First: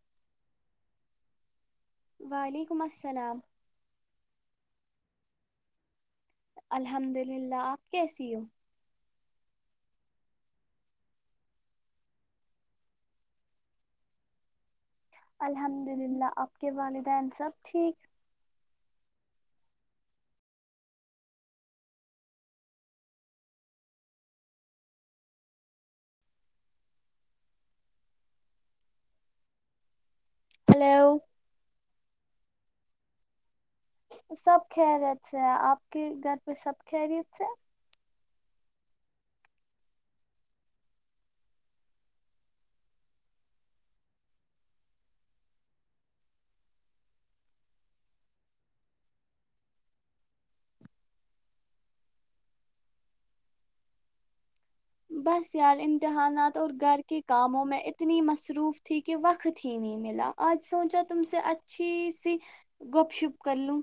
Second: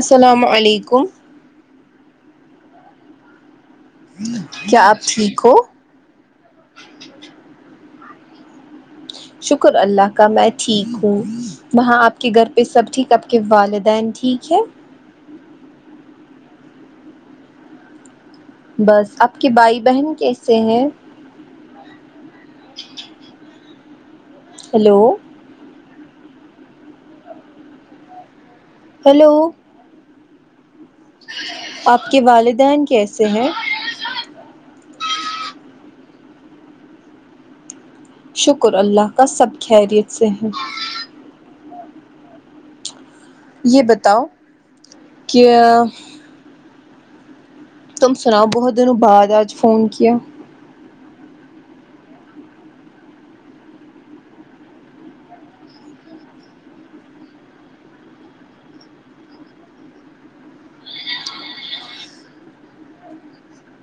السلام علیکم وعلیکم السلام کیا آپ ٹھیک ہو الحمد للہ آپ کیسی ہو شکر اللہ کا میں ٹھیک ہوں وہاں آپ کے گھر پہ سب ٹھیک آپ کے والدین ٹھیک ہے الحمد للہ آپ کے والدین سب ٹھیک بس آپ کے بھائی بہن کیسے ہیں ہیلو ہیلو ہلو آپ کے والدین کیسے ہیں سب خیریت سے ہے آپ کے گھر پہ سب خیریت سے شکر اللہ کا سب خیریت سے ہیں یہ بتاؤ کہ تم سناؤ بہت دنوں بعد آج فون کیا بس یار امتحانات اور گھر کے کاموں میں اتنی مصروف تھی کہ وقت ہی نہیں ملا آج سوچا تم سے اچھی سی گپ شپ کر لوں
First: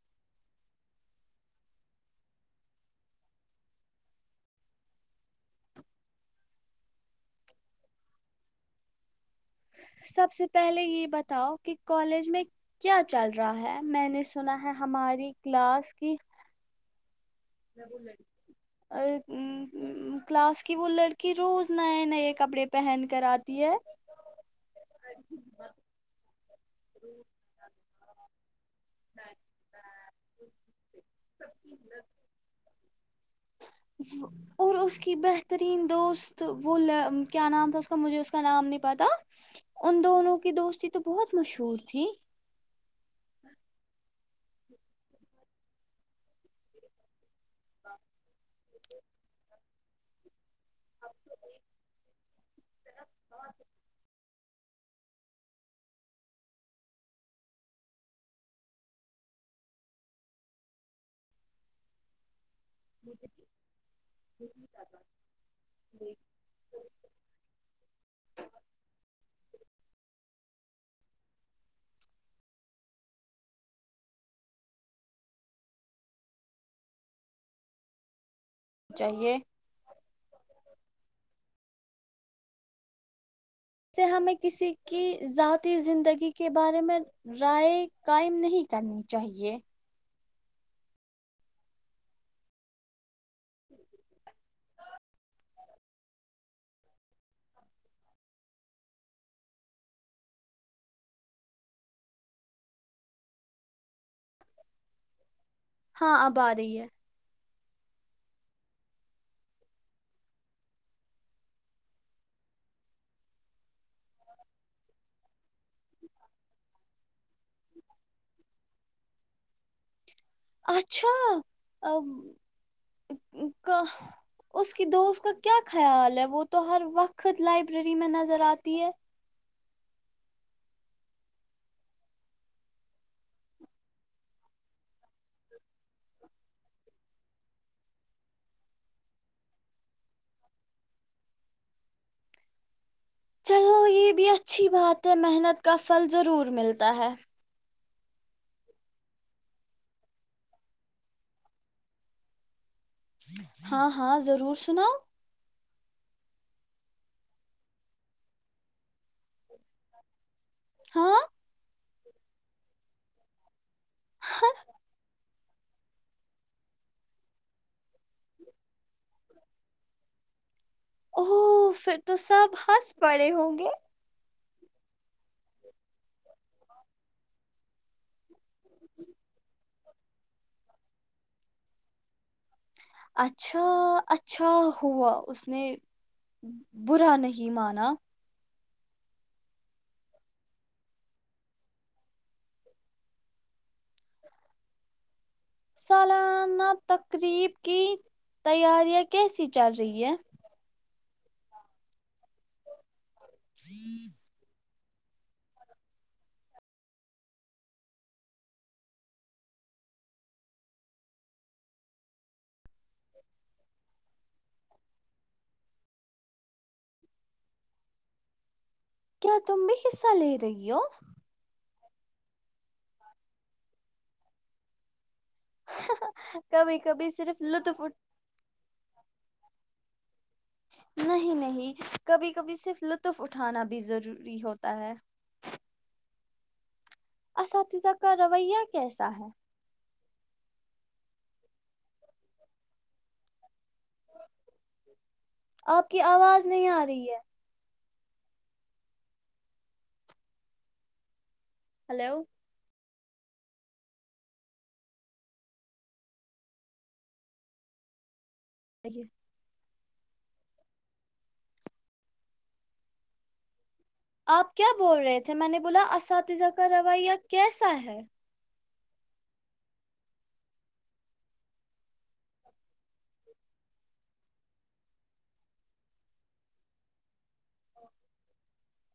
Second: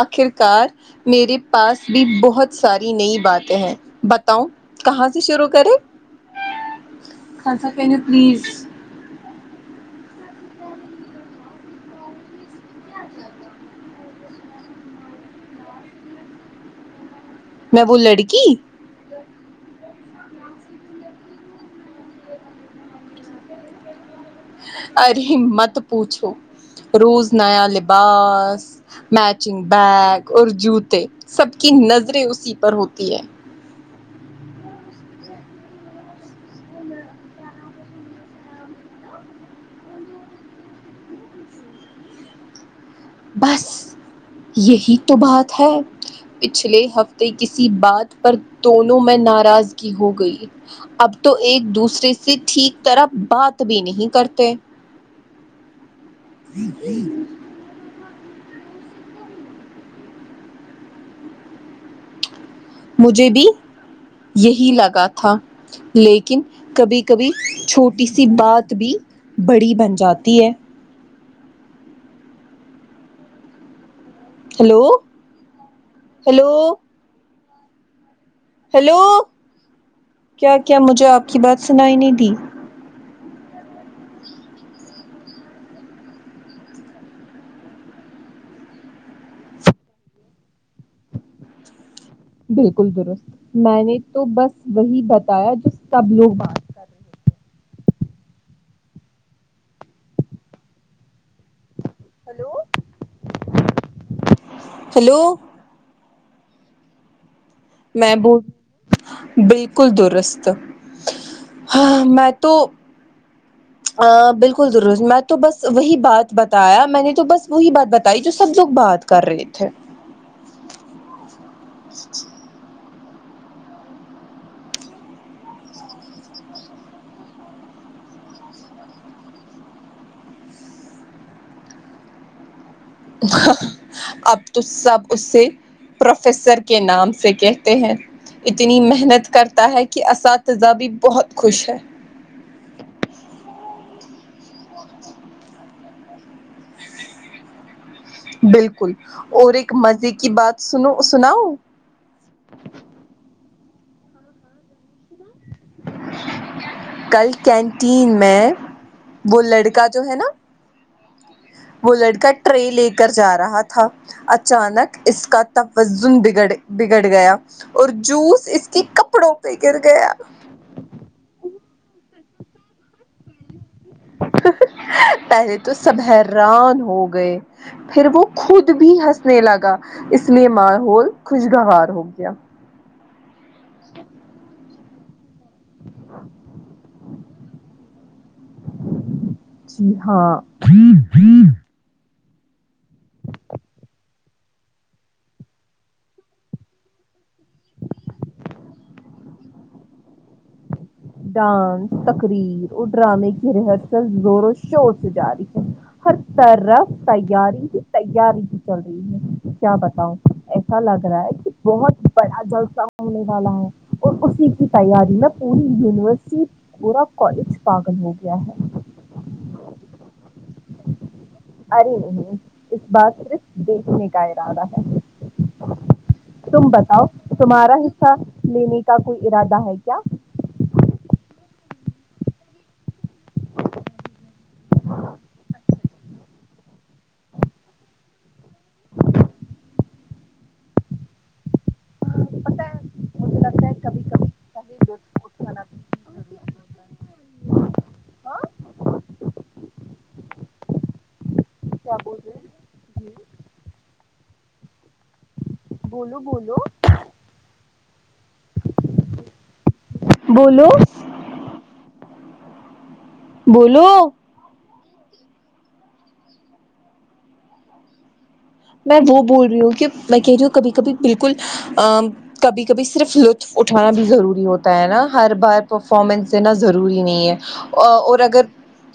آخر کار میرے پاس بھی بہت ساری نئی باتیں ہیں بتاؤ کہاں سے شروع کرے سب سے پہلے یہ بتاؤ کہ کالج میں کیا چل رہا ہے میں نے سنا ہے ہماری کلاس کی میں وہ لڑکی [unintelligible] ا ام ام کلاس کی وہ لڑکی روز نئے نئے کپڑے پہن کر آتی ہے ارے مت پوچھو روز نیا لباس میچنگ بیگ اور جوتے سب کی نظریں اسی پر ہوتی ہے وہ اور اس کی بہترین دوست وہ کیا نام تھا اس کا مجھے اس کا نام نہیں پتا ان دونوں کی دوستی تو بہت مشہور تھی بس یہی تو بات ہے پچھلے ہفتے کسی بات پر تولوں میں ناراض کی ہو گئی اب تو ایک دوسرے سے ٹھیک طرح بات بھی نہیں کرتے مجھے بھی یہی لگا تھا لیکن کبھی کبھی چھوٹی سی بات بھی بڑی بن جاتی ہے ہیلو ہیلو ہیلو چاہیے کیا کیا مجھے آپ کی بات سنائی نہیں دی اس سے ہمیں کسی کی ذاتی زندگی کے بارے میں رائے قائم نہیں کرنی چاہیے بالکل درست میں نے تو بس وہی بتایا جو سب لوگ ہیلو ہیلو ہاں اب آ رہی ہے میں بو بالکل درست ہاں میں تو ہاں بالکل درست میں تو بس وہی بات بتایا میں نے تو بس وہی بات بتائی جو سب لگ بات کر رہے تھے اچھا اب کہا اس کی دوست کا کیا خیال ہے وہ تو ہر وقت لائبلری میں نظر آتی ہے اب تو سب اس سے پروفیسر کے نام سے کہتے ہیں اتنی محنت کرتا ہے کہ اساتذہ بھی بہت خوش ہے چلو یہ بھی اچھی بات ہے محنت کا پھل ضرور ملتا ہے بالکل اور ایک مزے کی بات سنو سناؤ [inaudible] ہاں ہاں ضرور سناؤ کل کینٹین میں وہ لڑکا جو ہے نا ہاں وہ لڑکا ٹرے لے کر جا رہا تھا اچانک اس کا تفازن بگڑ بگڑ گیا اور جوس اس کے کپڑوں پہ گر گیا او پھر تو سب ہنس پڑے ہوں گے پہلے تو سب حیران ہو گئے پھر وہ خود بھی ہنسنے لگا اس لیے ماحول خوشگوار ہو گیا اچھا اچھا ہوا اس نے برا نہیں مانا جی ہاں سالانہ تقریب کی تیاریاں کیسی چل رہی ہے ڈانس تقریر اور ڈرامے کی ریہرسل زور و شور سے جاری ہے ہر طرف تیاری ہی تیاری ہی چل رہی ہے کیا بتاؤ ایسا لگ رہا ہے کہ بہت بڑا جلسا ہونے والا ہے اور اسی کی تیاری میں پوری یونیورسٹی پورا کالج پاگل ہو گیا ہے کیا تم بھی حصہ لے رہی ہو ارے نہیں اس بار صرف دیکھنے کا ارادہ ہے تم کبھی بتاؤ کبھی صرف تمہارا لطف اٹھ حصہ لینے کا کوئی ارادہ ہے کیا نہیں نہیں کبھی کبھی صرف لطف اٹھانا بھی ضروری ہوتا ہے [inaudible] اساتذہ کا رویہ کیسا ہے پت ہے مجھے لگتا ہے کبھی کبھی [unintelligible] آپ کی ضروری آواز ہوتا نہیں آ رہی ہے ہاں کیا ہلو بول رہے ہیں؟ جی بولو بولو [unintelligible] بولو بولو آپ کیا بول رہے تھے میں نے بولا اساتذہ کا رویہ کیسا ہے میں وہ بول رہی ہوں کہ میں کہہ رہی ہوں کبھی کبھی بالکل ا کبھی کبھی صرف لطف اٹھانا بھی ضروری ہوتا ہے نا ہر بار پرفارمنس دینا ضروری نہیں ہے اور اگر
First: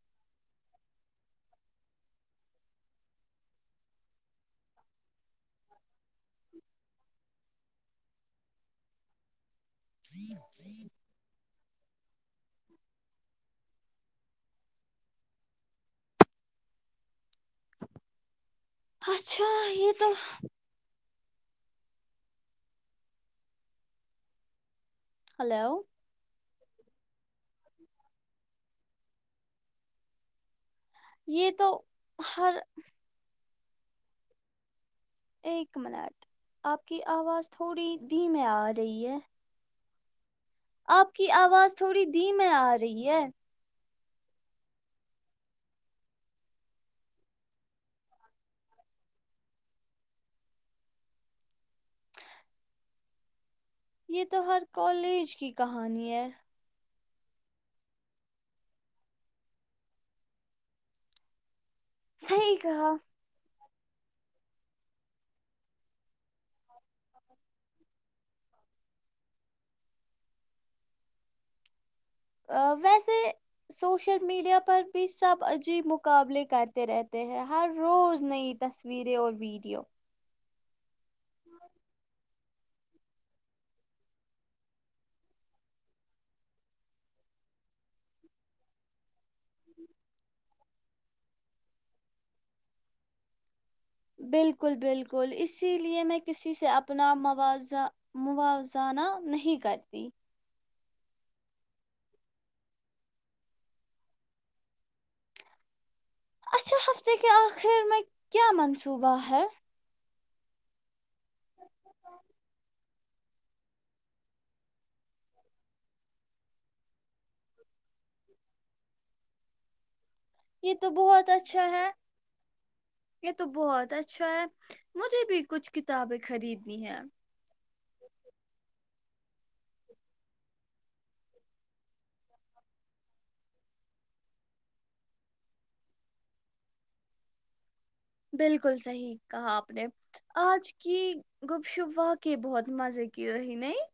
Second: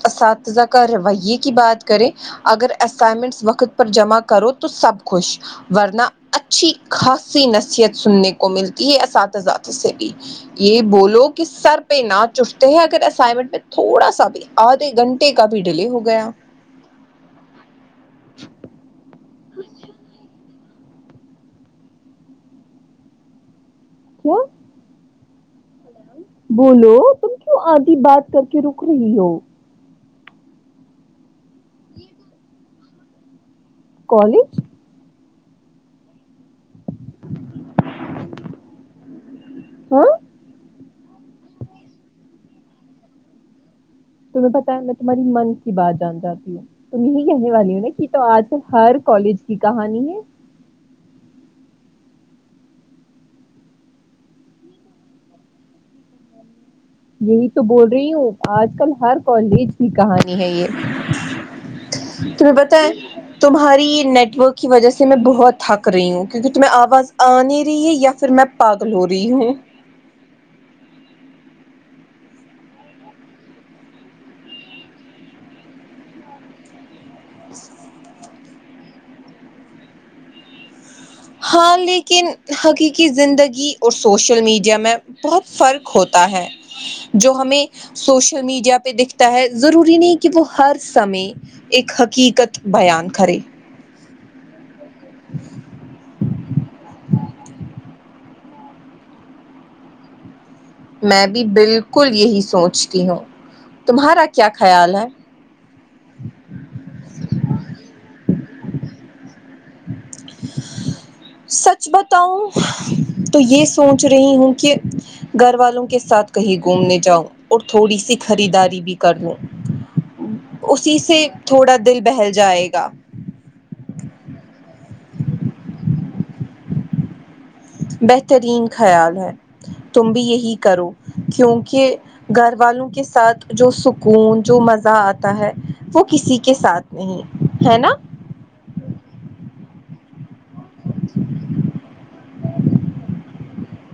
اساتذہ کا رویے کی بات کریں اگر اسائنمنٹس وقت پر جمع کرو تو سب خوش ورنہ اچھی خاصی نصیحت سننے کو ملتی ہے اساتذات سے بھی یہ بولو کہ سر پہ نہ چٹتے ہیں اگر اسائنمنٹ میں تھوڑا سا بھی آدھے گھنٹے کا بھی ڈیلے ہو گیا اچھا یہ تو کیا ہلو بولو تم کیوں آدھی بات کر کے رک رہی ہو یہ تو ہر کالج ایک منٹ آپ کی آواز تھوڑی دھیمے آ رہی ہے ہاں آپ کی آواز تھوڑی دھیم آ رہی ہے تمہیں پتا ہے میں تمہاری من کی بات جان جاتی ہوں تم یہی کہنے والی ہو نا کہ تو آج کل ہر کالج کی کہانی ہے یہ تو ہر کالج کی کہانی ہے یہی تو بول رہی ہوں آج کل ہر کالج کی کہانی ہے یہ تمہیں صحیح بتا ہیں کہا تمہاری نیٹ ورک کی وجہ سے میں بہت تھک رہی ہوں کیونکہ تمہیں آواز آ نہیں رہی ہے یا پھر میں پاگل ہو رہی ہیں ویسے سوشل میڈیا پر بھی سب عجیب مقابلے کرتے رہتے ہیں ہر روز نئی تصویریں اور ویڈیو ہاں لیکن حقیقی زندگی اور سوشل میڈیا میں بہت فرق ہوتا ہے جو ہمیں سوشل میڈیا پہ دکھتا ہے ضروری نہیں کہ وہ ہر سمے ایک حقیقت بیان کرے بالکل بالکل اسی لیے میں کسی سے اپنا مواضع مواوزانہ نہیں کرتی میں بھی بالکل یہی سوچتی ہوں تمہارا کیا خیال ہے اچھا ہفتہ کے آخر میں کیا منصوبہ ہے سچ بتاؤ تو یہ سوچ رہی ہوں کہ گھر والوں کے ساتھ کہیں گھومنے جاؤں اور تھوڑی سی خریداری بھی کر لوں یہ تو اسی سے بہت اچھا تھوڑا ہے دل بہل جائے گا یہ تو بہت اچھا ہے مجھے بھی کچھ کتابیں خریدنی ہے بہترین خیال ہے تم بھی یہی کرو کیونکہ گھر والوں کے ساتھ جو سکون جو مزہ آتا ہے وہ کسی کے ساتھ نہیں ہے نا بالکل صحیح کہا آپ نے آج کی گپ شپ وا کے بہت مزے کی رہی نہیں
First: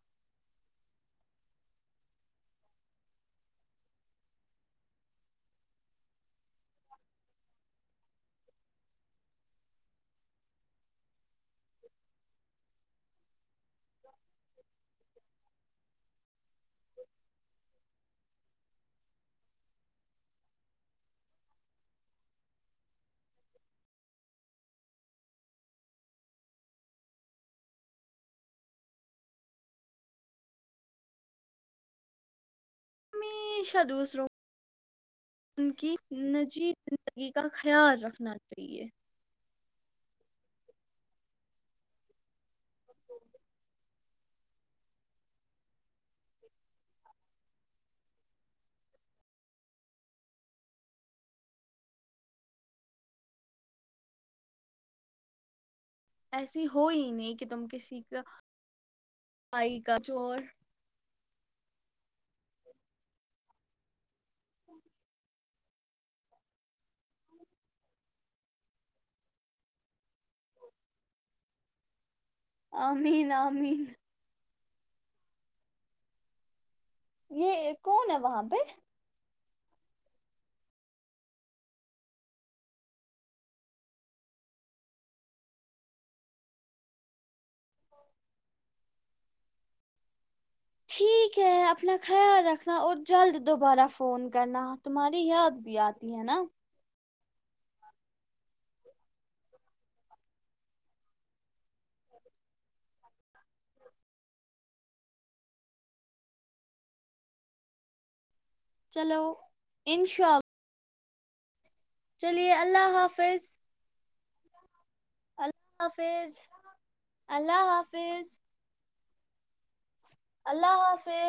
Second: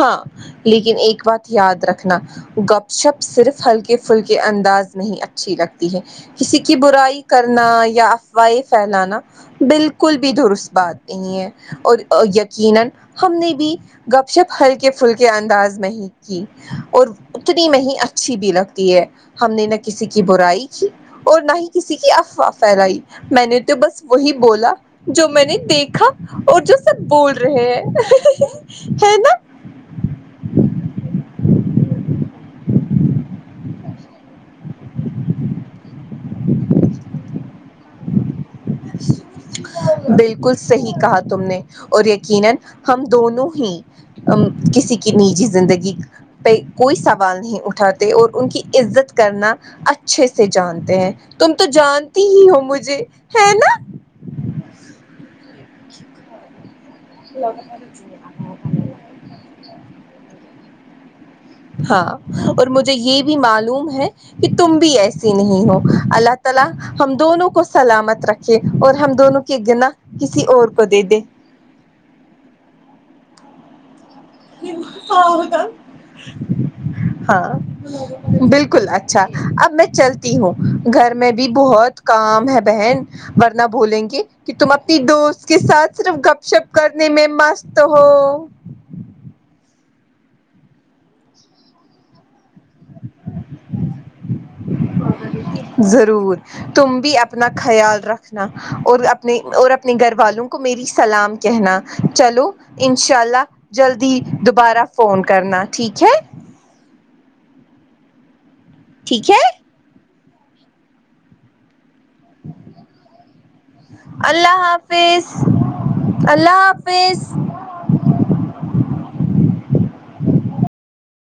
ہاں لیکن ایک بات یاد رکھنا گپ شپ صرف ہلکے پھلکے انداز نہیں اچھی لگتی ہے کسی کی برائی کرنا یا افواہیں پھیلانا بالکل بھی درست بات نہیں ہے اور یقی نن ہم نے بھی گپ شپ ہلکے پھلکے انداز میں ہی اور اتنی میں ہی اچھی بھی لگتی ہے ہم نے نہ کسی کی برائی کی اور نہ ہی کسی کی افواہ پھیلائی میں نے تو بس وہی بولا جو میں نے دیکھا اور جو سب بول رہے ہے نا ہمیشہ دوسروں ان کی نجی زندگی کا خیال رکھنا چاہیے بالکل صحیح کہا تم نے اور یقینا ہم دونوں ہی امم کسی کی نجی زندگی پہ کوئی سوال نہیں اٹھاتے اور ان کی عزت کرنا اچھے سے جانتے ہیں تم تو جانتی ہی ہو مجھے ہے نا ایسی ہو ہی نہیں کہ تم کسی کاائی کا چور ہاں اور مجھے یہ بھی معلوم ہے کہ تم بھی ایسی نہیں ہو اللہ تعالی ہم دونوں کو سلامت رکھے اور ہم دونوں کے گنا کسی اور کو دے دے امین امین [unintelligible] ہاں یہ کون ہے وہاں پہ بالکل اچھ اچھا اب میں چلتی ہوں گھر میں بھی بہت کام ہے بہن ورنہ بھولینگے گی کہ تم اپنی دوست کے ساتھ صرف گپ شپ کرنے میں مست ہو ٹھیک ہے اپنا خیال رکھنا اور جلد دوبارہ فون کرنا تمہاری یاد بھی آتی ہے ضرور نا تم بھی اپنا خیال رکھنا اور اپنے اور اپنے گھر والوں کو میری سلام کہنا چلو انشاء اللہ جلدی دوبارہ فون کرنا ٹھیک ہے چلو ٹھیک ہے ان شاء چلیے اللہ حافظ اللہ حافظ اللہ حافظ اللہ حافظ اللہ حافظ اللہ حافظ